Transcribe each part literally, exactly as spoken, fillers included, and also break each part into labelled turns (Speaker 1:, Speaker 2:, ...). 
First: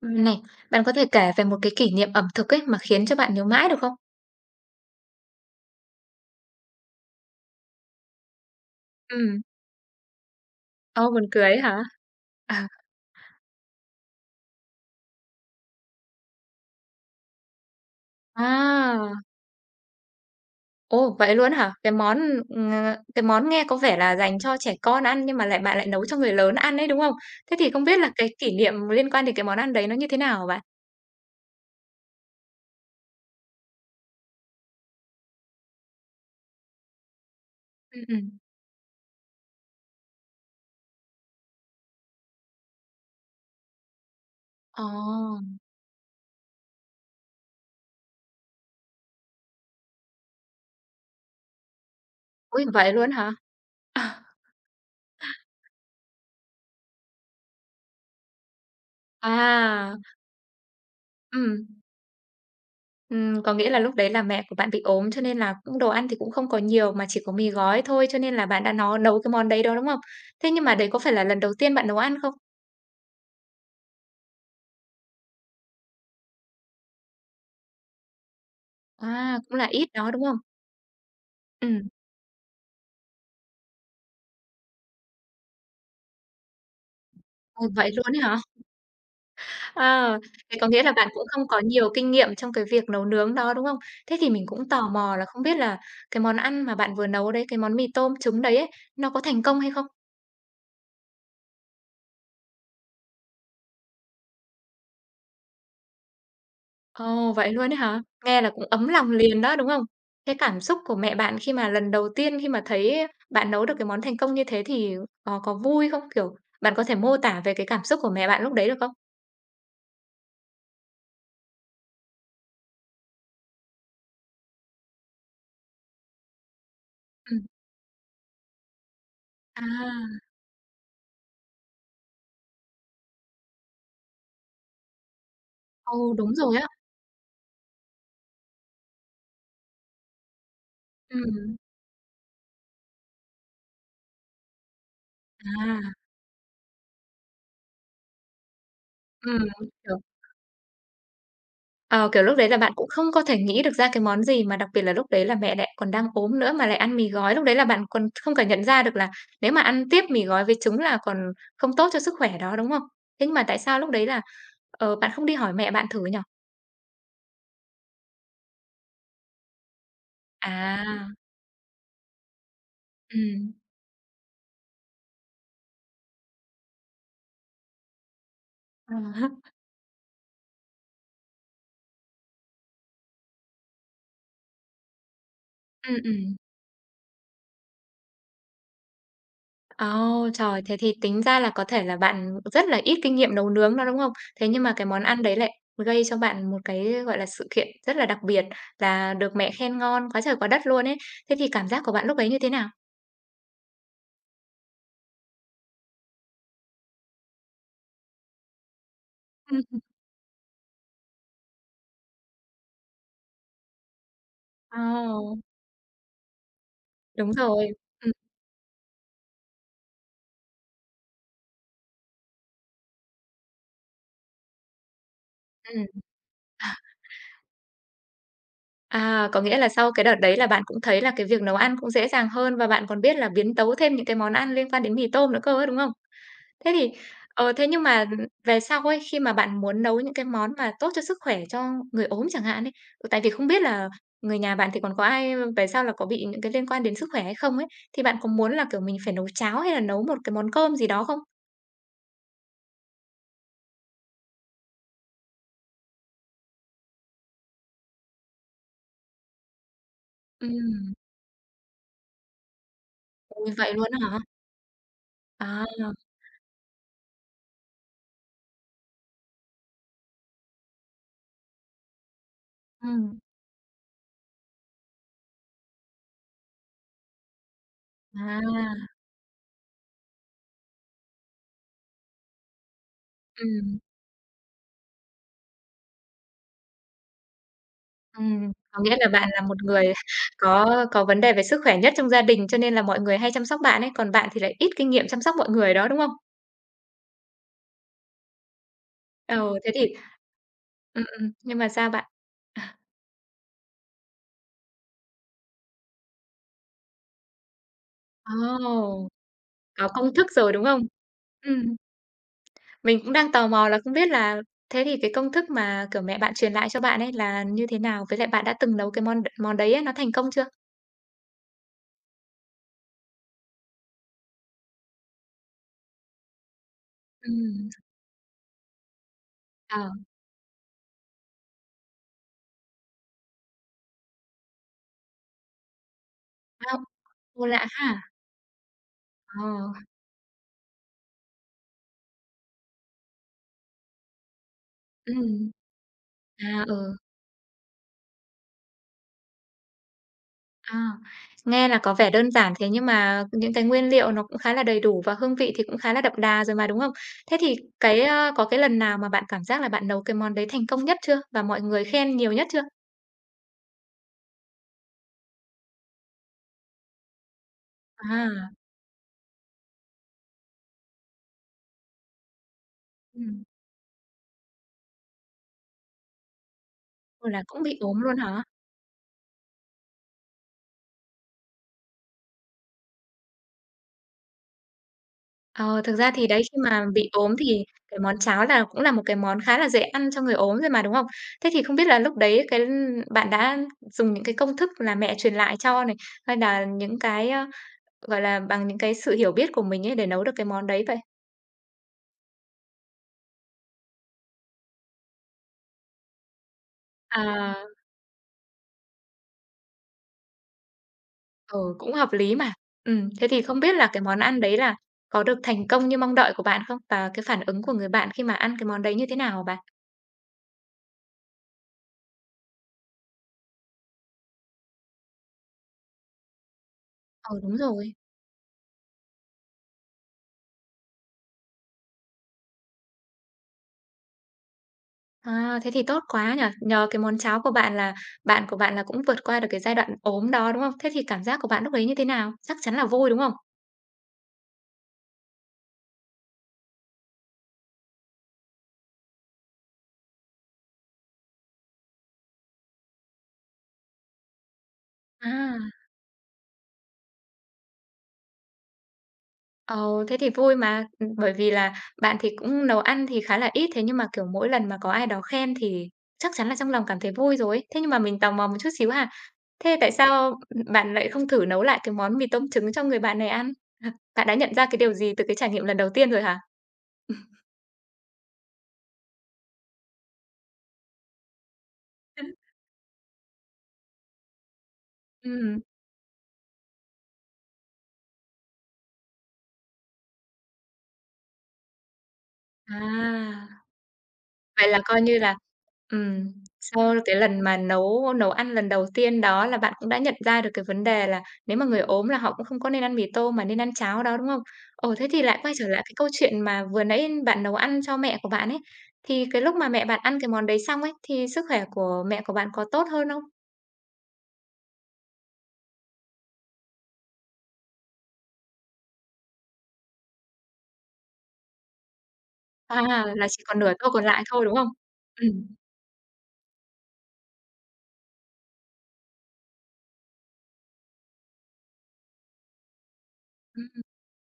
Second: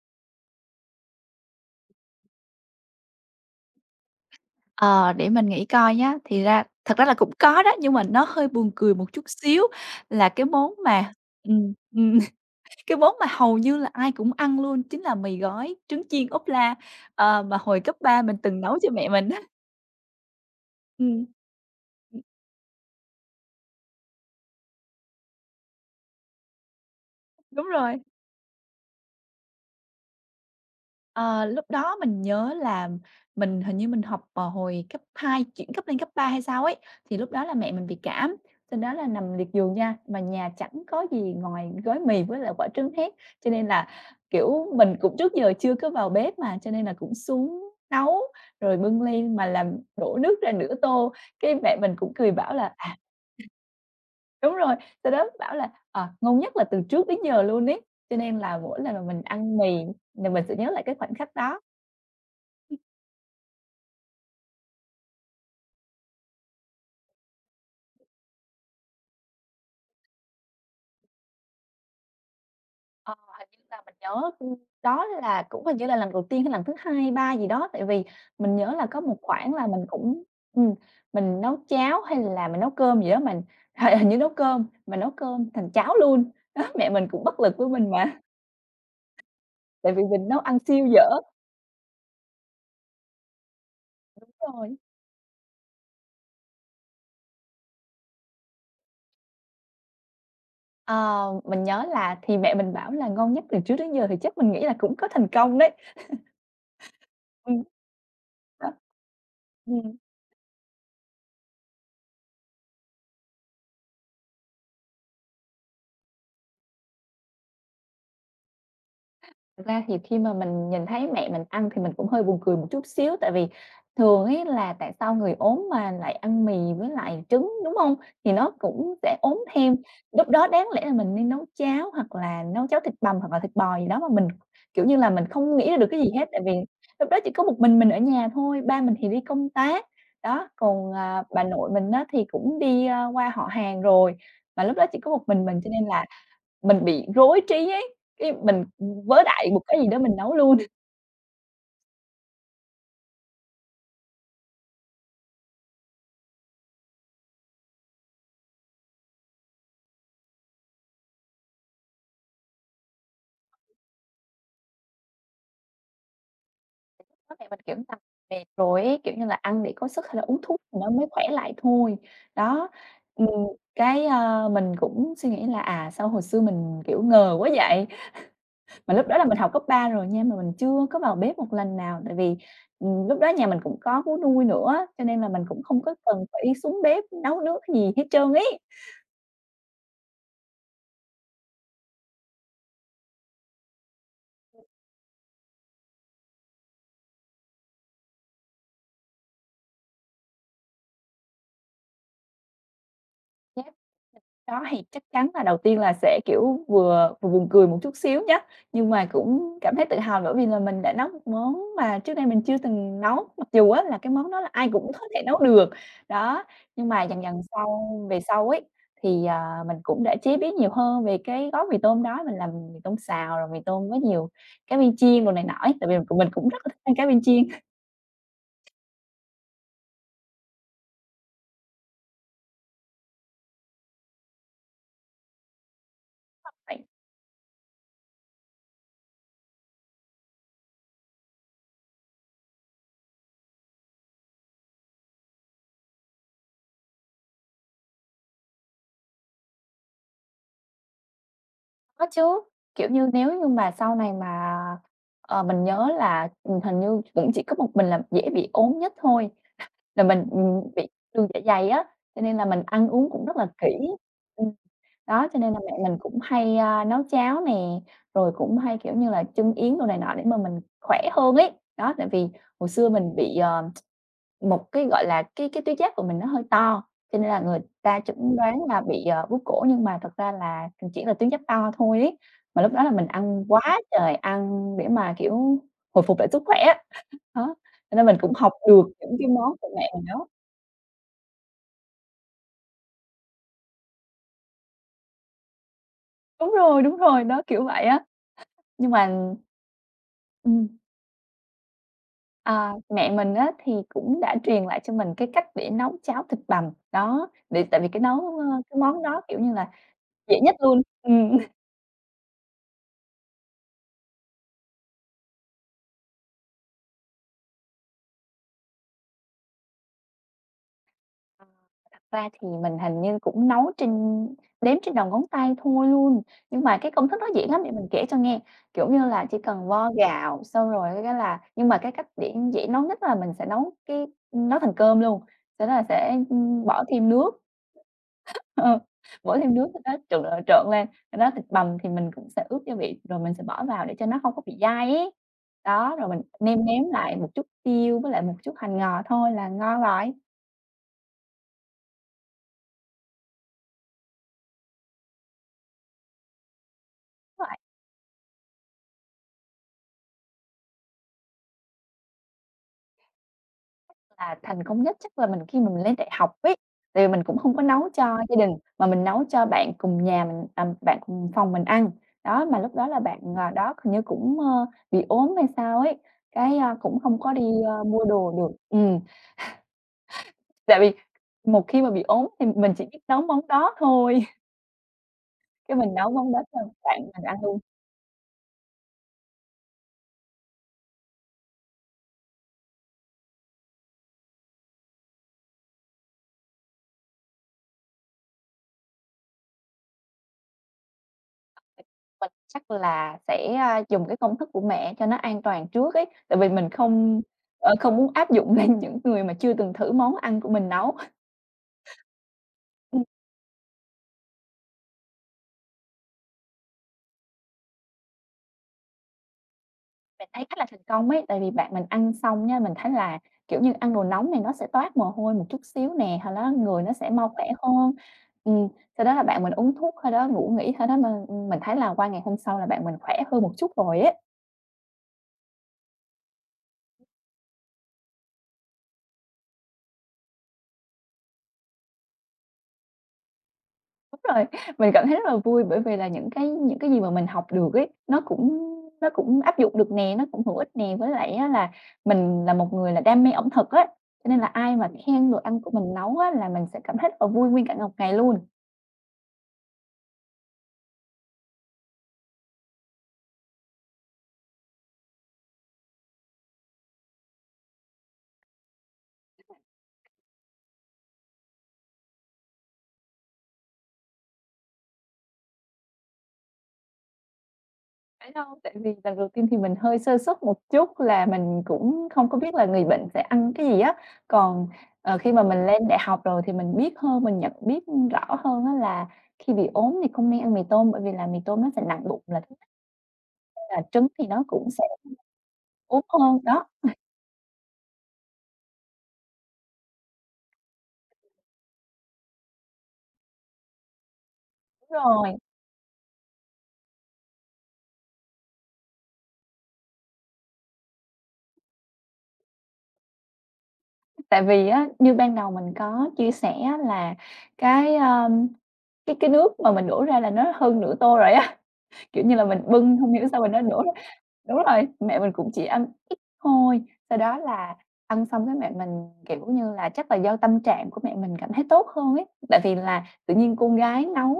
Speaker 1: Ừm, này. Bạn có thể kể về một cái kỷ niệm ẩm thực ấy mà khiến cho bạn nhớ mãi được không?
Speaker 2: Ờ, để mình nghĩ coi nhá. Thì ra thật ra là cũng có đó nhưng mà nó hơi buồn cười một chút
Speaker 1: Ừm.
Speaker 2: xíu là cái món
Speaker 1: Ôi,
Speaker 2: mà,
Speaker 1: buồn cười ấy
Speaker 2: ừm,
Speaker 1: hả?
Speaker 2: ừm,
Speaker 1: Ờ.
Speaker 2: cái món mà hầu như là ai cũng ăn luôn chính là mì gói, trứng chiên ốp la. Ờ, mà hồi cấp ba mình từng nấu cho mẹ
Speaker 1: À.
Speaker 2: mình á.
Speaker 1: Ồ,
Speaker 2: Ừm.
Speaker 1: vậy luôn á hả? Cái món, ừm, ừ, ờ, cái món nghe có vẻ là dành cho trẻ con ăn nhưng mà lại bạn lại nấu cho người lớn ăn ấy, đúng hông? Thế
Speaker 2: Đúng
Speaker 1: thì không biết
Speaker 2: rồi.
Speaker 1: là cái kỷ niệm liên quan đến cái món ăn đấy nó như thế nào hả bạn?
Speaker 2: Ờ, lúc đó mình nhớ là mình hình như mình học, ờ, hồi cấp hai chuyển cấp lên cấp ba hay sao ấy. Thì lúc đó là mẹ mình bị
Speaker 1: Ừm,
Speaker 2: cảm,
Speaker 1: ừm.
Speaker 2: sau đó là nằm liệt giường nha, mà nhà chẳng có gì ngoài gói mì với lại quả trứng hết. Cho nên là, kiểu, mình cũng trước giờ
Speaker 1: À.
Speaker 2: chưa có vào bếp mà cho nên là cũng xuống nấu rồi bưng lên mà làm đổ nước ra nửa tô, cái mẹ mình cũng cười bảo
Speaker 1: Ôi,
Speaker 2: là,
Speaker 1: vậy
Speaker 2: à
Speaker 1: luôn hả? À.
Speaker 2: Đúng rồi, sau đó bảo là, ờ, ngon nhất là từ trước đến giờ luôn ấy. Cho nên là mỗi lần mà mình ăn mì
Speaker 1: À.
Speaker 2: nhà mình sẽ nhớ lại cái khoảnh khắc đó.
Speaker 1: Ừm. Ừm, có nghĩa là lúc đấy là mẹ của bạn bị ốm, cho nên là cũng đồ ăn thì cũng không có nhiều mà chỉ có mì gói thôi. Cho nên là bạn đã nó nấu cái món đấy đó, đúng không? Thế nhưng mà đấy có phải là lần đầu tiên bạn nấu ăn không?
Speaker 2: Ờ, hình như là mình nhớ đó là cũng hình như là lần đầu tiên hay lần thứ hai hay ba gì đó, tại vì mình nhớ là có một
Speaker 1: À,
Speaker 2: khoảng
Speaker 1: cũng
Speaker 2: là
Speaker 1: là
Speaker 2: mình
Speaker 1: ít đó,
Speaker 2: cũng
Speaker 1: đúng không?
Speaker 2: ừm, mình nấu
Speaker 1: Ừm.
Speaker 2: cháo hay là mình nấu cơm gì đó mình hình hình như nấu cơm mà nấu cơm thành cháo luôn. Đó, mẹ mình cũng bất lực
Speaker 1: Ồ,
Speaker 2: với mình
Speaker 1: vậy
Speaker 2: mà.
Speaker 1: luôn ấy hả?
Speaker 2: Tại vì
Speaker 1: Ờ,
Speaker 2: mình nấu ăn
Speaker 1: thế có nghĩa
Speaker 2: siêu
Speaker 1: là bạn
Speaker 2: dở.
Speaker 1: cũng không có nhiều kinh nghiệm trong cái việc nấu nướng đó, đúng không? Thế thì
Speaker 2: Đúng
Speaker 1: mình cũng
Speaker 2: rồi.
Speaker 1: tò mò là không biết là cái món ăn mà bạn vừa nấu đấy, cái món mì tôm trứng đấy ấy, nó có thành công hay không?
Speaker 2: Ờ, mình nhớ là thì mẹ mình bảo là "ngon nhất từ trước đến giờ" thì chắc mình nghĩ là cũng có thành công đấy.
Speaker 1: Ồ, vậy
Speaker 2: Ừm.
Speaker 1: luôn ấy hả? Nghe là cũng
Speaker 2: Đó.
Speaker 1: ấm lòng liền đó, đúng không?
Speaker 2: Ừm.
Speaker 1: Thế cảm xúc của mẹ bạn khi mà lần đầu tiên, khi mà thấy bạn nấu được cái món thành công như thế thì, ờ, có vui không? Kiểu, bạn có thể mô tả về cái cảm xúc của mẹ bạn lúc đấy được không?
Speaker 2: Thật ra thì khi mà mình nhìn thấy mẹ mình ăn thì mình cũng hơi buồn cười một chút xíu, tại vì thường ấy là tại sao người ốm mà lại ăn mì với lại
Speaker 1: Ừm.
Speaker 2: trứng, đúng hông? Thì nó cũng sẽ ốm
Speaker 1: À!
Speaker 2: thêm. Lúc đó đáng lẽ là mình nên nấu cháo hoặc là nấu cháo thịt bằm hoặc là thịt bò gì đó, mà mình, kiểu như là, mình không nghĩ ra được
Speaker 1: Ừ,
Speaker 2: cái gì hết.
Speaker 1: đúng
Speaker 2: Tại vì
Speaker 1: rồi á.
Speaker 2: lúc đó chỉ có một mình mình ở nhà thôi, ba mình thì đi công tác. Đó, còn à, bà
Speaker 1: Ừm.
Speaker 2: nội mình á thì cũng đi qua họ hàng rồi, và lúc đó chỉ có một mình mình, cho nên
Speaker 1: À.
Speaker 2: là mình bị rối trí ấy. Cái mình, ừm, vớ
Speaker 1: Ừm,
Speaker 2: đại một cái gì đó,
Speaker 1: hiểu.
Speaker 2: mình nấu luôn.
Speaker 1: Ờ, kiểu, lúc đấy là bạn cũng không có thể nghĩ được ra cái món gì mà đặc biệt là lúc đấy là mẹ lại còn đang ốm nữa mà lại ăn mì gói. Lúc đấy là bạn còn không cả nhận ra được là nếu mà ăn tiếp mì gói với trứng là còn không tốt cho sức khỏe đó, đúng không? Thế nhưng mà tại sao lúc đấy là, ờ, bạn không đi hỏi mẹ bạn thử nhỉ?
Speaker 2: [unintelligible] Mẹ mình [unintelligible] mệt rồi ấy, kiểu như là, ăn để có sức hay là uống thuốc thì nó mới
Speaker 1: À!
Speaker 2: khỏe lại thôi. Đó, ừm,
Speaker 1: Ừm.
Speaker 2: cái, à, mình cũng suy nghĩ là, à, sao hồi xưa mình, kiểu, ngờ quá vậy.
Speaker 1: Ờ
Speaker 2: Mà lúc đó là
Speaker 1: ha.
Speaker 2: mình học cấp ba rồi nha, mà mình chưa có vào bếp một lần nào, tại vì, ừm, lúc đó nhà mình cũng có vú nuôi nữa, cho nên là mình cũng không có
Speaker 1: Ừm,
Speaker 2: cần
Speaker 1: ừm.
Speaker 2: phải xuống bếp nấu nướng gì hết trơn ấy!
Speaker 1: Ô, trời! Thế thì tính ra là có thể là bạn rất là ít kinh nghiệm nấu nướng đó, đúng không? Thế nhưng mà cái món ăn đấy lại gây cho bạn một cái, gọi là, sự kiện rất là đặc biệt, là được mẹ khen ngon quá trời quá đất luôn ấy. Thế thì cảm giác của bạn lúc ấy như thế nào?
Speaker 2: Nhép đó thì chắc chắn là đầu tiên là sẽ, kiểu, vừa vừa buồn cười một chút xíu nha, nhưng mà cũng cảm
Speaker 1: Ưm.
Speaker 2: thấy tự hào bởi vì là mình đã nấu một món mà trước đây mình chưa từng nấu. Mặc dù á là cái món đó là ai cũng có thể nấu
Speaker 1: Ồ!
Speaker 2: được. Đó, nhưng mà dần
Speaker 1: Đúng
Speaker 2: dần
Speaker 1: rồi.
Speaker 2: sau
Speaker 1: Ừm.
Speaker 2: về sau ấy thì, ờ, mình cũng đã chế biến nhiều hơn về cái gói mì tôm đó. Mình làm mì tôm xào rồi mì tôm có nhiều cá viên chiên, đồ này nọ ấy,
Speaker 1: Ừm.
Speaker 2: tại vì mình cũng rất
Speaker 1: Ờ.
Speaker 2: là thích ăn cá viên chiên.
Speaker 1: À, có nghĩa là sau cái đợt đấy là bạn cũng thấy là cái việc nấu ăn cũng dễ dàng hơn và bạn còn biết là biến tấu thêm những cái món ăn liên quan đến mì tôm nữa cơ ấy, đúng không? Thế
Speaker 2: [unintelligible]
Speaker 1: thì, ờ, thế nhưng mà về sau ấy, khi mà bạn muốn nấu những cái món mà tốt cho sức khỏe cho người ốm chẳng hạn ấy, ừ, tại vì không biết là người nhà bạn thì còn có ai, ơ, về sau là có bị những cái liên quan đến sức khỏe hay không ấy, thì bạn có muốn là, kiểu, mình phải nấu cháo hay là nấu một cái món cơm gì đó không?
Speaker 2: Có chứ. Kiểu như, nếu như mà sau này mà ờ, mình nhớ là, ừm, hình như cũng chỉ có một mình là dễ bị ốm nhất thôi, là mình, ừm, bị
Speaker 1: Ừm.
Speaker 2: đường dạ dày á, cho nên là mình ăn uống cũng rất là
Speaker 1: Ôi,
Speaker 2: kỹ.
Speaker 1: vậy luôn á hả?
Speaker 2: Ừm, đó, cho nên là mẹ
Speaker 1: À!
Speaker 2: mình cũng hay, ơ, nấu cháo nè, rồi cũng hay, kiểu như là, chưng yến đồ này nọ để mà mình khỏe hơn ấy. Đó, tại vì hồi xưa mình
Speaker 1: Ừm.
Speaker 2: bị, ờ, một cái, gọi là, cái cái tuyến giáp của mình nó hơi to, cho nên là người ta chẩn đoán là
Speaker 1: À!
Speaker 2: bị, ờ, bướu cổ, nhưng mà thật ra là, ừm, chỉ là tuyến giáp to thôi ấy. Mà lúc đó là mình ăn
Speaker 1: Ừm.
Speaker 2: quá trời ăn để mà, kiểu, hồi phục lại sức khỏe á. Đó, cho nên mình cũng học
Speaker 1: Ừm. Có
Speaker 2: được
Speaker 1: nghĩa là
Speaker 2: những cái
Speaker 1: bạn là
Speaker 2: món
Speaker 1: một
Speaker 2: của mẹ
Speaker 1: người
Speaker 2: mình nấu.
Speaker 1: có có vấn đề về sức khỏe nhất trong gia đình, cho nên là mọi người hay chăm sóc bạn ấy. Còn bạn thì lại ít kinh nghiệm chăm sóc mọi người đó, đúng không?
Speaker 2: Đúng rồi, đúng rồi, đó, kiểu vậy á. Nhưng mà
Speaker 1: Ờ, thế thì
Speaker 2: Ừm.
Speaker 1: ừm, ừm, nhưng mà sao bạn?
Speaker 2: À, mẹ mình á, thì cũng đã truyền lại cho mình cái cách để nấu cháo thịt bằm, đó, để tại vì cái nấu, ơ, cái món
Speaker 1: Ồ!
Speaker 2: đó, kiểu như là,
Speaker 1: Có công thức
Speaker 2: dễ
Speaker 1: rồi,
Speaker 2: nhất
Speaker 1: đúng không?
Speaker 2: luôn, ừm.
Speaker 1: Ừm. Mình cũng đang tò mò là không biết là thế thì cái công thức mà, kiểu, mẹ bạn truyền lại cho bạn ấy, là như thế nào? Với lại bạn đã từng nấu cái món đ món đấy á, nó thành công chưa?
Speaker 2: Thật ra thì, mình hình như cũng nấu trên đếm trên đầu ngón tay thôi luôn. Nhưng mà cái công thức nó dễ lắm để
Speaker 1: Ừm.
Speaker 2: mình kể cho nghe. Kiểu như là, chỉ cần
Speaker 1: Ờ.
Speaker 2: vo gạo xong rồi cái là nhưng mà cái cách để dễ nấu nhất là mình sẽ nấu cái ừm, nấu thành cơm luôn. Sau đó là sẽ, ưm,
Speaker 1: Ơm,
Speaker 2: bỏ thêm nước.
Speaker 1: ô, lạ ha!
Speaker 2: Ơ, bỏ thêm nước
Speaker 1: Ờ.
Speaker 2: sau đó trộn, trộn, trộn, trộn lên. Sau đó thịt bằm thì mình cũng sẽ ướp gia vị, rồi mình sẽ bỏ vào cho nó hông có bị dai ấy.
Speaker 1: Ừm.
Speaker 2: Đó, rồi mình
Speaker 1: À,
Speaker 2: nêm nếm
Speaker 1: ừ.
Speaker 2: lại một chút tiêu, với lại một chút hành ngò thôi là ngon rồi.
Speaker 1: À, nghe là có vẻ đơn giản, thế nhưng mà những cái nguyên liệu nó cũng khá là đầy đủ và hương vị thì cũng khá là đậm đà rồi mà, đúng không? Thế
Speaker 2: Đúng
Speaker 1: thì,
Speaker 2: rồi.
Speaker 1: cái, ơ, có cái lần nào mà bạn cảm giác là bạn nấu cái món đấy thành công nhất chưa, và mọi người khen nhiều nhất chưa?
Speaker 2: Là thành công nhất chắc là mình, khi mà mình lên đại học ấy. Tại vì mình cũng hông có nấu cho gia
Speaker 1: À!
Speaker 2: đình mà mình nấu cho bạn cùng nhà mình à, bạn cùng phòng mình ăn. Đó, mà lúc đó là bạn,
Speaker 1: Ừm.
Speaker 2: à, đó, hình như cũng, ơ, bị ốm hay sao ấy, cái, a, cũng không
Speaker 1: Ừ,
Speaker 2: có đi,
Speaker 1: là cũng bị
Speaker 2: ơ,
Speaker 1: ốm
Speaker 2: mua
Speaker 1: luôn
Speaker 2: đồ
Speaker 1: hả?
Speaker 2: được ừm. Tại vì một khi mà bị ốm thì mình chỉ biết nấu món đó thôi. Cái
Speaker 1: Ờ,
Speaker 2: mình
Speaker 1: thực
Speaker 2: nấu
Speaker 1: ra thì
Speaker 2: món đó
Speaker 1: đấy khi
Speaker 2: cho
Speaker 1: mà
Speaker 2: bạn
Speaker 1: bị
Speaker 2: mình
Speaker 1: ốm
Speaker 2: ăn luôn.
Speaker 1: thì cái món cháo là cũng là một cái món khá là dễ ăn cho người ốm rồi mà, đúng không? Thế thì không biết là lúc đấy cái bạn đã dùng những cái công thức là mẹ truyền lại cho này, hay nà những cái, ơ, gọi là, bằng những cái sự hiểu biết của mình ấy để nấu được cái món đấy vậy?
Speaker 2: Mình chắc là sẽ, a, dùng cái công thức của mẹ cho nó an toàn trước ấy, tại vì mình không,
Speaker 1: À.
Speaker 2: ờ, không muốn áp dụng lên những người mà chưa từng thử món ăn của mình nấu.
Speaker 1: Ừ, cũng hợp lý mà.
Speaker 2: Ừm.
Speaker 1: Ừm, thế thì không biết là cái món ăn đấy là có được thành công như mong đợi của bạn không? Và cái phản ứng của người bạn khi mà ăn cái món đấy như thế nào hả bạn?
Speaker 2: Mình thấy khá là thành công ấy, tại vì bạn mình ăn xong nhá, mình thấy là, kiểu như, ăn đồ nóng này nó sẽ toát mồ hôi một chút xíu nè, hồi nó người nó sẽ mau
Speaker 1: Ừ,
Speaker 2: khỏe
Speaker 1: đúng
Speaker 2: hơn.
Speaker 1: rồi.
Speaker 2: Ừm, sau đó là bạn mình uống thuốc thôi đó ngủ nghỉ thôi đó mà, ưm, mình thấy là qua ngày hôm sau là bạn mình khỏe hơn một chút rồi ấy.
Speaker 1: À, thế thì tốt quá nhỉ. Nhờ cái món cháo của bạn là bạn của bạn là cũng vượt qua được cái giai đoạn ốm đó, đúng không? Thế thì cảm giác của bạn lúc ấy như thế nào? Chắc chắn là vui, đúng không?
Speaker 2: Đúng rồi, mình cảm thấy rất là vui bởi vì là những cái những cái gì mà mình học được ấy, nó cũng nó cũng áp dụng được nè, nó cũng hữu ích nè, với lại á là mình là một người là đam mê ẩm thực á, cho nên là ai mà khen đồ ăn của
Speaker 1: À!
Speaker 2: mình nấu á, là mình sẽ cảm thấy rất là vui nguyên cả một ngày luôn.
Speaker 1: Ồ, thế thì vui mà! Ừm, bởi vì là bạn thì cũng nấu ăn thì khá là ít, thế nhưng mà, kiểu, mỗi lần mà có ai đó khen thì chắc chắn là trong lòng cảm thấy vui rồi ấy. Thế nhưng mà mình tò mò một chút xíu ha, thế tại sao, ưm, bạn lại không thử nấu lại cái món mì tôm trứng cho người bạn này ăn? Bạn đã nhận ra cái điều gì từ cái trải nghiệm lần đầu tiên rồi hả?
Speaker 2: Phải đâu, tại vì lần đầu tiên thì mình hơi sơ suất một chút là mình cũng không có biết là người bệnh sẽ ăn cái gì á. Còn, ờ, khi mà
Speaker 1: Ừm.
Speaker 2: mình lên đại học rồi thì mình biết hơn mình nhận biết, ưm, rõ hơn á, là khi bị ốm thì không nên ăn mì tôm bởi vì là mì tôm nó sẽ nặng bụng là [unintelligible]
Speaker 1: À,
Speaker 2: nên là trứng thì nó cũng
Speaker 1: vậy là
Speaker 2: sẽ
Speaker 1: coi như là,
Speaker 2: ốm
Speaker 1: ừm,
Speaker 2: hơn, đó.
Speaker 1: sau cái lần mà nấu nấu ăn lần đầu tiên đó là bạn cũng đã nhận ra được cái vấn đề là nếu mà người ốm là họ cũng không có nên ăn mì tôm mà nên ăn cháo đó, đúng không?
Speaker 2: Đúng
Speaker 1: Ồ, thế thì
Speaker 2: rồi.
Speaker 1: lại quay trở lại cái câu chuyện mà vừa nãy bạn nấu ăn cho mẹ của bạn ấy, thì cái lúc mà mẹ bạn ăn cái món đấy xong ấy, thì sức khỏe của mẹ của bạn có tốt hơn không?
Speaker 2: Tại vì á, như ban đầu mình có chia sẻ á, là cái, ơm, cái cái nước mà mình đổ ra là nó hơn nửa tô rồi á, kiểu như, là mình
Speaker 1: À,
Speaker 2: bưng hông hiểu
Speaker 1: là
Speaker 2: sao
Speaker 1: chỉ
Speaker 2: mà
Speaker 1: còn
Speaker 2: nó
Speaker 1: nửa
Speaker 2: đổ
Speaker 1: tô
Speaker 2: ra
Speaker 1: còn lại thôi, đúng
Speaker 2: đúng
Speaker 1: không?
Speaker 2: rồi, mẹ mình cũng
Speaker 1: Ừm.
Speaker 2: chỉ ăn ít thôi. Sau đó là ăn xong cái mẹ mình, kiểu như là, chắc là do tâm trạng của mẹ mình cảm thấy tốt hơn ấy. Tại vì là tự nhiên con
Speaker 1: Ừm.
Speaker 2: gái nấu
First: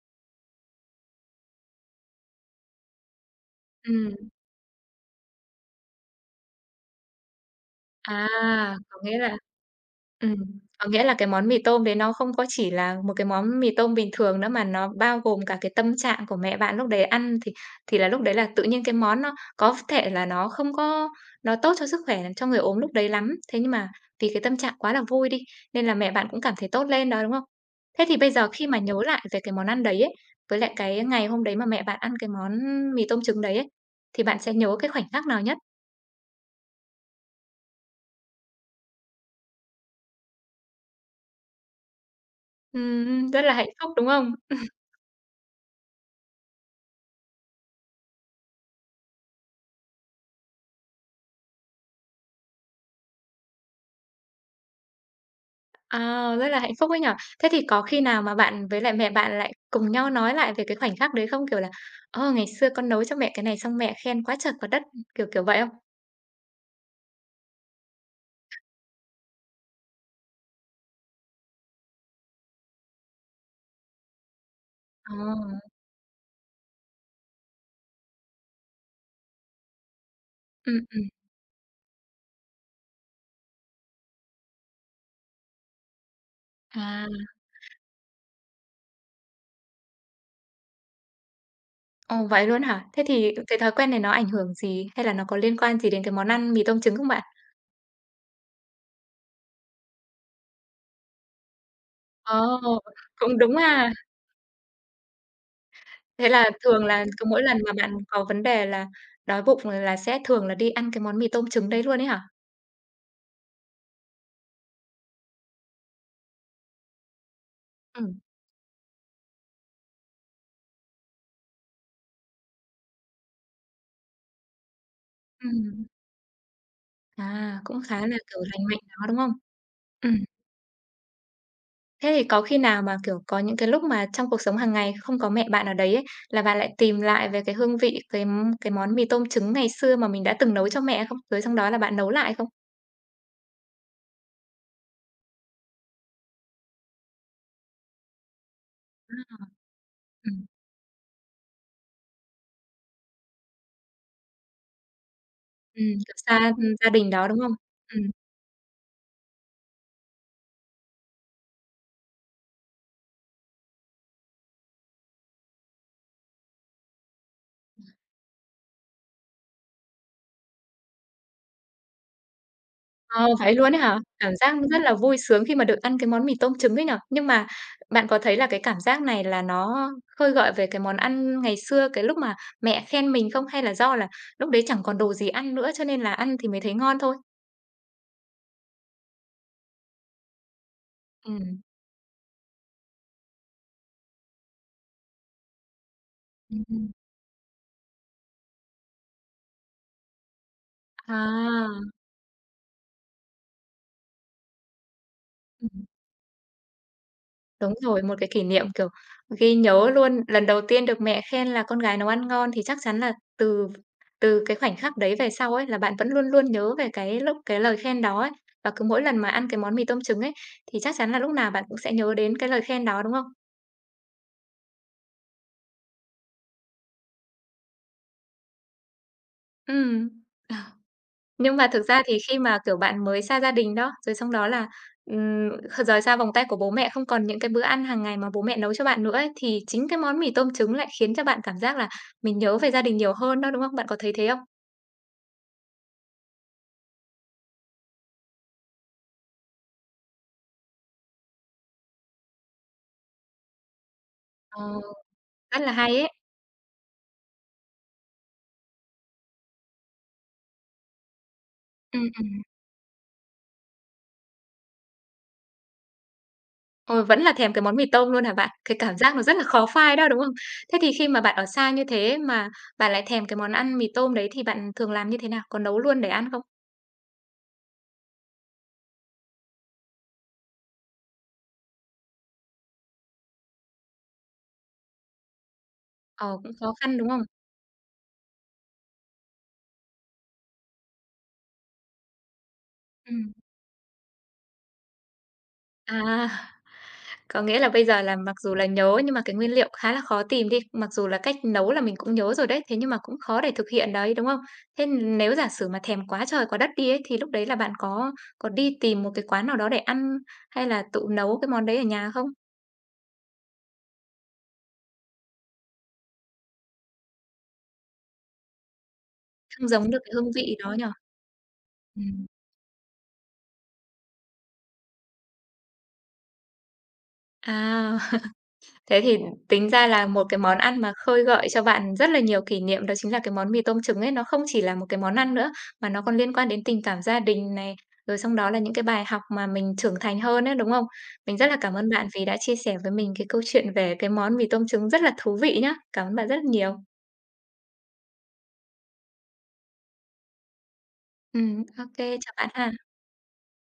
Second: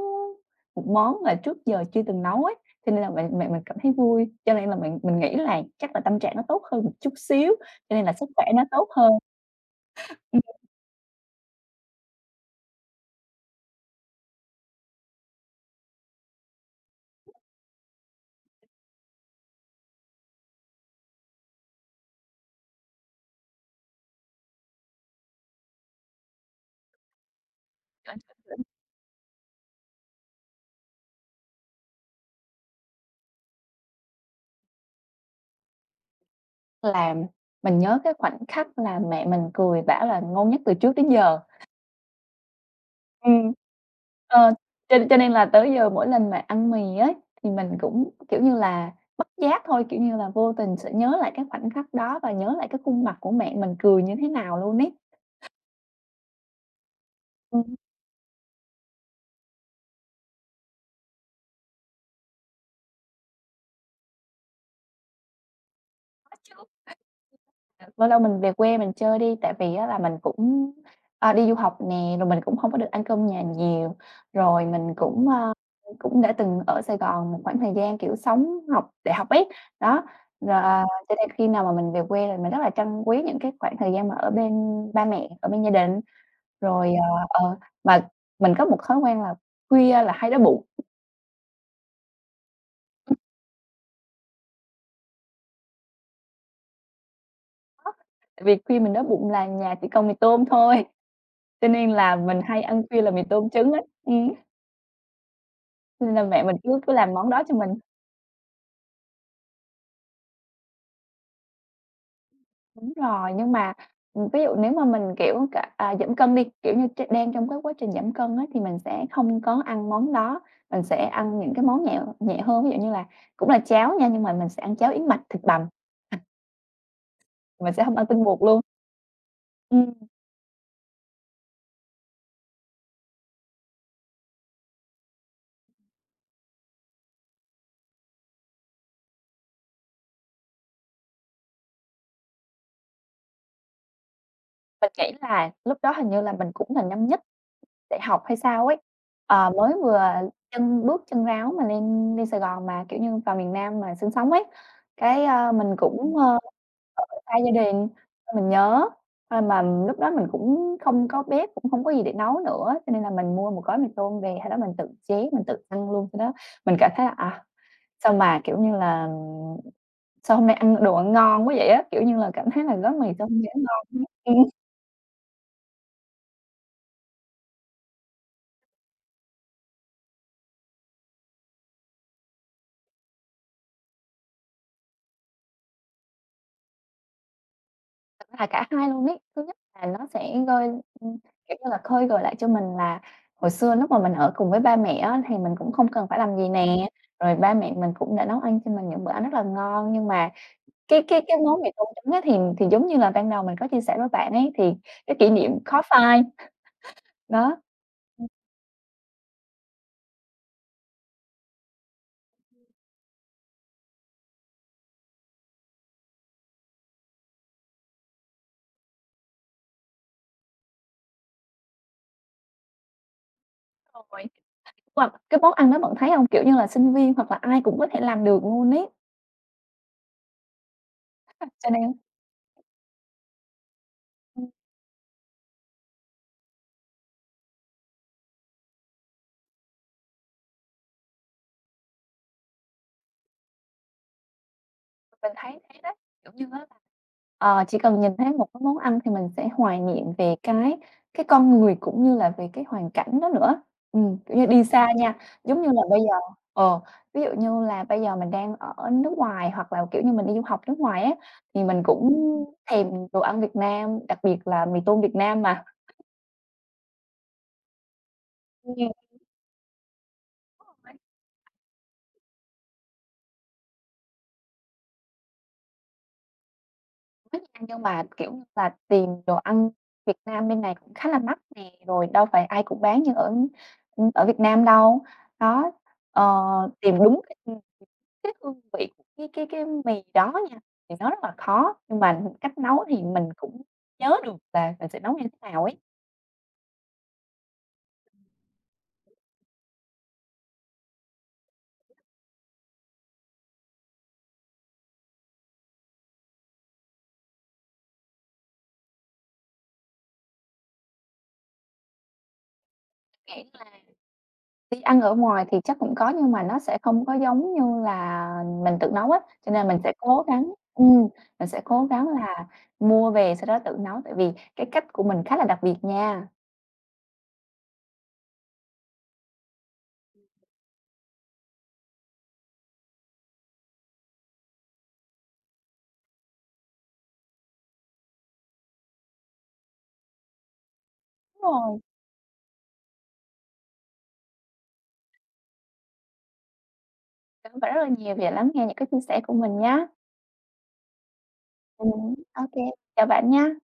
Speaker 2: một món mà trước giờ chưa từng nấu ấy, cho nên là mẹ mẹ mình cảm thấy vui.
Speaker 1: Ừm.
Speaker 2: Cho nên là mình mình nghĩ là chắc là tâm trạng nó tốt hơn một chút xíu, cho nên là
Speaker 1: À,
Speaker 2: sức khỏe nó tốt
Speaker 1: có
Speaker 2: hơn.
Speaker 1: nghĩa là ừm, có nghĩa là cái món mì tôm đấy nó không có chỉ là một cái món mì tôm bình thường nữa mà nó bao gồm cả cái tâm trạng của mẹ bạn lúc đấy ăn thì thì là lúc đấy là tự nhiên cái món nó có thể là nó không có nó tốt cho sức khỏe dành cho người ốm lúc đấy lắm. Thế nhưng mà vì cái tâm trạng quá là vui đi, nên là mẹ bạn cũng cảm thấy tốt lên đó, đúng không? Thế thì bây giờ
Speaker 2: [unintelligible]
Speaker 1: khi mà nhớ lại về cái món ăn đấy ấy, với lại cái ngày hôm đấy mà mẹ bạn ăn cái món mì tôm trứng đấy ấy, thì bạn sẽ nhớ cái khoảnh khắc nào nhất?
Speaker 2: Làm mình nhớ cái khoảnh khắc là mẹ mình cười bảo là ngon nhất từ trước đến giờ.
Speaker 1: Ừm, ưm, rất
Speaker 2: Ừm.
Speaker 1: là hạnh phúc, đúng không?
Speaker 2: Ờ. Cho cho nên là tới giờ mỗi lần mà ăn mì ấy, thì mình cũng, kiểu như là, bất giác thôi, kiểu như là vô tình sẽ nhớ lại cái khoảnh khắc đó và nhớ lại cái khuôn mặt của mẹ mình cười như thế nào luôn ấy.
Speaker 1: Ờ, rất là hạnh phúc ấy nhỉ. Thế thì
Speaker 2: Ừm.
Speaker 1: có khi nào mà bạn với lại mẹ bạn lại cùng nhau nói lại về cái khoảnh khắc đấy không? Kiểu là, ờ, ngày xưa con nấu cho mẹ cái này xong mẹ khen quá trời quá đất, ừm, kiểu, kiểu vậy không?
Speaker 2: Có chứ. Ờ. Lâu lâu mình về quê mình chơi đi tại vì á là mình cũng, à, đi du học nè, rồi mình cũng hông có được ăn cơm nhà nhiều, rồi mình
Speaker 1: Ờ.
Speaker 2: cũng, a, ưm, cũng đã từng ở Sài Gòn một khoảng thời gian, kiểu, sống học đại học ấy. Đó, rồi
Speaker 1: Ừm, ừm.
Speaker 2: cho nên khi nào mà mình về quê thì mình rất là trân quý những cái khoảng thời gian mà ở bên ba mẹ, ở bên gia đình, rồi
Speaker 1: À.
Speaker 2: ờ, ờ, mà mình có một thói quen là khuya là hay đói bụng.
Speaker 1: Ồ, vậy luôn á hả? Thế
Speaker 2: Ừm.
Speaker 1: thì cái thói quen này nó ảnh hưởng gì, hay là nó có liên quan gì đến cái món ăn mì tôm trứng không bạn?
Speaker 2: Có. Tại vì khuya mình đói bụng là nhà chỉ còn mì tôm thôi, cho nên là mình
Speaker 1: Ờ,
Speaker 2: hay ăn khuya là mì
Speaker 1: cũng
Speaker 2: tôm
Speaker 1: đúng
Speaker 2: trứng á.
Speaker 1: ha.
Speaker 2: Ừm. Nên là
Speaker 1: Thế
Speaker 2: mẹ
Speaker 1: là
Speaker 2: mình cứ
Speaker 1: thường
Speaker 2: cứ
Speaker 1: là
Speaker 2: làm
Speaker 1: cứ
Speaker 2: món
Speaker 1: mỗi
Speaker 2: đó cho
Speaker 1: lần mà
Speaker 2: mình.
Speaker 1: bạn có vấn đề là đói bụng là sẽ thường là đi ăn cái món mì tôm trứng đấy luôn ấy hả?
Speaker 2: Đúng rồi, nhưng mà, ừm, ví dụ nếu mà mình, kiểu, cả à, giảm cân đi, kiểu như, tr đang trong cái quá trình giảm
Speaker 1: Ừm.
Speaker 2: cân á thì mình sẽ không có ăn món đó. Mình sẽ ăn những cái món nhẹ nhẹ hơn, ví dụ như là cũng là cháo nha, nhưng mà mình sẽ ăn cháo yến mạch thịt bằm.
Speaker 1: Ừm. À,
Speaker 2: Mình
Speaker 1: cũng
Speaker 2: sẽ hông
Speaker 1: khá
Speaker 2: ăn
Speaker 1: là,
Speaker 2: tinh
Speaker 1: kiểu,
Speaker 2: bột luôn.
Speaker 1: lành mạnh đó, đúng không?
Speaker 2: Ừm.
Speaker 1: Ừm. Thế thì có khi nào mà, kiểu, có những cái lúc mà trong cuộc sống hằng ngày không có mẹ bạn ở đấy ấy, là bạn lại tìm lại về cái hương vị, cái, ưm, cái món mì tôm trứng ngày xưa mà mình đã từng nấu cho mẹ hay không? Rồi xong đó là bạn nấu lại không?
Speaker 2: Mình nghĩ là lúc đó hình như là mình cũng là năm nhất đại học hay sao ấy.
Speaker 1: À.
Speaker 2: Ờ, mới vừa
Speaker 1: Ừm.
Speaker 2: chân bước chân ráo mà lên lên Sài Gòn, mà kiểu như, vào miền Nam mà sinh sống ấy. Cái, a, mình
Speaker 1: Ừm, kiểu,
Speaker 2: cũng, ơ,
Speaker 1: xa, ưm, gia đình
Speaker 2: ở
Speaker 1: đó,
Speaker 2: xa
Speaker 1: đúng
Speaker 2: gia
Speaker 1: không?
Speaker 2: đình
Speaker 1: Ừm.
Speaker 2: xong mình nhớ. Ơ, mà lúc đó mình cũng không có bếp, cũng hông có gì để nấu nữa, cho nên là mình mua một gói mì tôm về, hay đó, mình tự chế, mình tự ăn luôn, khi đó mình cảm thấy là, à, sao mà kiểu như là, "Sao hôm nay ăn đồ ăn ngon quá vậy á." Kiểu như là, cảm thấy là gói mì
Speaker 1: Ờ,
Speaker 2: tôm hôm nay
Speaker 1: vậy
Speaker 2: nó
Speaker 1: luôn ấy hả?
Speaker 2: ngon, [unintelligible]
Speaker 1: Cảm
Speaker 2: ừm.
Speaker 1: giác rất là vui sướng khi mà được ăn cái món mì tôm trứng ấy nhỉ. Nhưng mà bạn có thấy là cái cảm giác này là nó khơi gợi về cái món ăn ngày xưa cái lúc mà mẹ khen mình không, hay là do là lúc đấy chẳng còn đồ gì ăn nữa cho nên là ăn thì mới thấy ngon thôi?
Speaker 2: Thật ra là cả hai luôn ấy. Thứ nhất là nó sẽ gơi, ưm, kiểu
Speaker 1: Ừm.
Speaker 2: như là, khơi gợi lại cho mình là hồi xưa lúc mà mình ở cùng với ba mẹ á, thì mình cũng không cần phải làm gì
Speaker 1: Ừm,
Speaker 2: nè,
Speaker 1: ừm.
Speaker 2: rồi ba mẹ mình cũng đã nấu ăn cho mình những bữa ăn rất là ngon. Nhưng mà cái cái cái món mì tôm
Speaker 1: À!
Speaker 2: trứng á, thì thì giống như là ban đầu mình có chia sẻ với bạn ấy, thì cái kỷ niệm khó
Speaker 1: Ừm.
Speaker 2: phai. Đó.
Speaker 1: Đúng rồi, một cái kỷ niệm, kiểu, ghi nhớ luôn, lần đầu tiên được mẹ khen là "con gái nấu ăn ngon" thì chắc chắn là từ từ cái khoảnh khắc đấy về sau ấy, là bạn vẫn luôn luôn nhớ về cái lúc cái lời khen đó ấy. Và cứ mỗi lần mà ăn cái món mì tôm trứng ấy, thì chắc chắn là lúc nào bạn cũng sẽ nhớ đến cái lời khen đó, đúng không?
Speaker 2: [unintelligible] Hoặc cái món ăn đó bạn thấy không? Kiểu như là, sinh viên hoặc là ai cũng có thể làm được luôn ấy.
Speaker 1: Ừm. Nhưng mà
Speaker 2: Cho
Speaker 1: thực
Speaker 2: nên
Speaker 1: ra thì khi mà, kiểu, bạn mới xa gia đình đó, rồi xong đó
Speaker 2: Ừm.
Speaker 1: là, ừm, rời xa vòng tay của bố mẹ không còn những cái bữa ăn hàng ngày mà bố mẹ nấu cho bạn nữa ấy, thì chính cái món mì tôm trứng lại khiến cho bạn cảm giác là mình nhớ về gia đình nhiều hơn đó, đúng không? Bạn có thấy thế không?
Speaker 2: Mình thấy thế đấy, kiểu như á, ờ, chỉ cần nhìn thấy một cái món ăn thì mình sẽ hoài niệm về cái cái con người cũng như là về cái hoàn cảnh đó nữa. Ừm, kiểu như, đi
Speaker 1: Ờ,
Speaker 2: xa nha,
Speaker 1: rất
Speaker 2: giống như
Speaker 1: là
Speaker 2: là
Speaker 1: hay
Speaker 2: bây
Speaker 1: ấy!
Speaker 2: giờ ờ, ví dụ như là bây giờ mình đang ở nước ngoài hoặc là, kiểu như, mình đi du học nước ngoài ấy, thì mình
Speaker 1: Ừm,
Speaker 2: cũng
Speaker 1: ừm.
Speaker 2: thèm đồ ăn Việt Nam, đặc biệt là mì tôm Việt Nam mà.
Speaker 1: Ôi, vẫn là thèm cái món mì tôm luôn hả bạn? Cái cảm giác nó
Speaker 2: [unintelligible]
Speaker 1: rất là khó phai đó, đúng không? Thế thì khi mà bạn ở
Speaker 2: [unintelligible]
Speaker 1: xa như thế mà bạn lại thèm cái món ăn mì tôm đấy thì bạn thường làm như thế nào? Có nấu luôn để ăn không?
Speaker 2: Thích ăn nhưng mà, kiểu, và tìm đồ ăn Việt Nam bên này khá là mắc nè, rồi đâu phải ai cũng bán như ở, ưm, ở Việt Nam đâu. Đó. Ờ,
Speaker 1: Ờ, cũng khó
Speaker 2: tìm
Speaker 1: khăn, đúng
Speaker 2: đúng
Speaker 1: không?
Speaker 2: cái các hương vị cái cái cái mì đó nha, thì nó rất là khó nhưng mà cách nấu thì mình
Speaker 1: Ừm.
Speaker 2: cũng nhớ được và và sẽ nấu như thế nào ấy.
Speaker 1: À. Có nghĩa là bây giờ là mặc dù là nhớ nhưng mà cái nguyên liệu khá là khó tìm đi, mặc dù là cách nấu là mình cũng nhớ rồi đấy, thế nhưng mà cũng khó để thực hiện đấy, đúng không? Thế, ừm, nếu giả sử mà thèm quá trời quá đất đi ấy thì lúc đấy là bạn có có đi tìm một cái quán nào đó để ăn hay là tự nấu cái món đấy ở nhà không?
Speaker 2: Nghĩ là đi ăn ở ngoài thì chắc cũng có nhưng mà nó sẽ không có giống như là mình tự nấu á, cho nên
Speaker 1: Không
Speaker 2: mình
Speaker 1: giống
Speaker 2: sẽ
Speaker 1: được cái
Speaker 2: cố
Speaker 1: hương
Speaker 2: gắng,
Speaker 1: vị đó nhỉ?
Speaker 2: ừm, mình sẽ cố gắng
Speaker 1: Ừm.
Speaker 2: là mua về sau đó tự nấu tại vì cái cách của mình khá là đặc biệt nha.
Speaker 1: À. Thế thì tính ra là một cái món ăn mà khơi gợi cho bạn rất là nhiều kỷ niệm đó chính là cái món mì tôm trứng ấy. Nó không chỉ là một cái món ăn nữa, mà nó còn liên quan đến tình cảm gia đình này, rồi xong đó là những cái bài học mà mình trưởng thành hơn ấy, đúng không? Mình rất là cảm
Speaker 2: Rồi.
Speaker 1: ơn bạn vì đã chia sẻ với mình cái câu chuyện về cái món mì tôm trứng rất là thú vị nhá. Cảm ơn bạn rất nhiều.
Speaker 2: Cảm ơn bạn rất là nhiều vì đã lắng nghe những cái chia sẻ của mình nhá.
Speaker 1: Ừm, ô
Speaker 2: Ừm.
Speaker 1: kê, chào
Speaker 2: Ô
Speaker 1: bạn
Speaker 2: kê.
Speaker 1: ha.
Speaker 2: Chào bạn nha.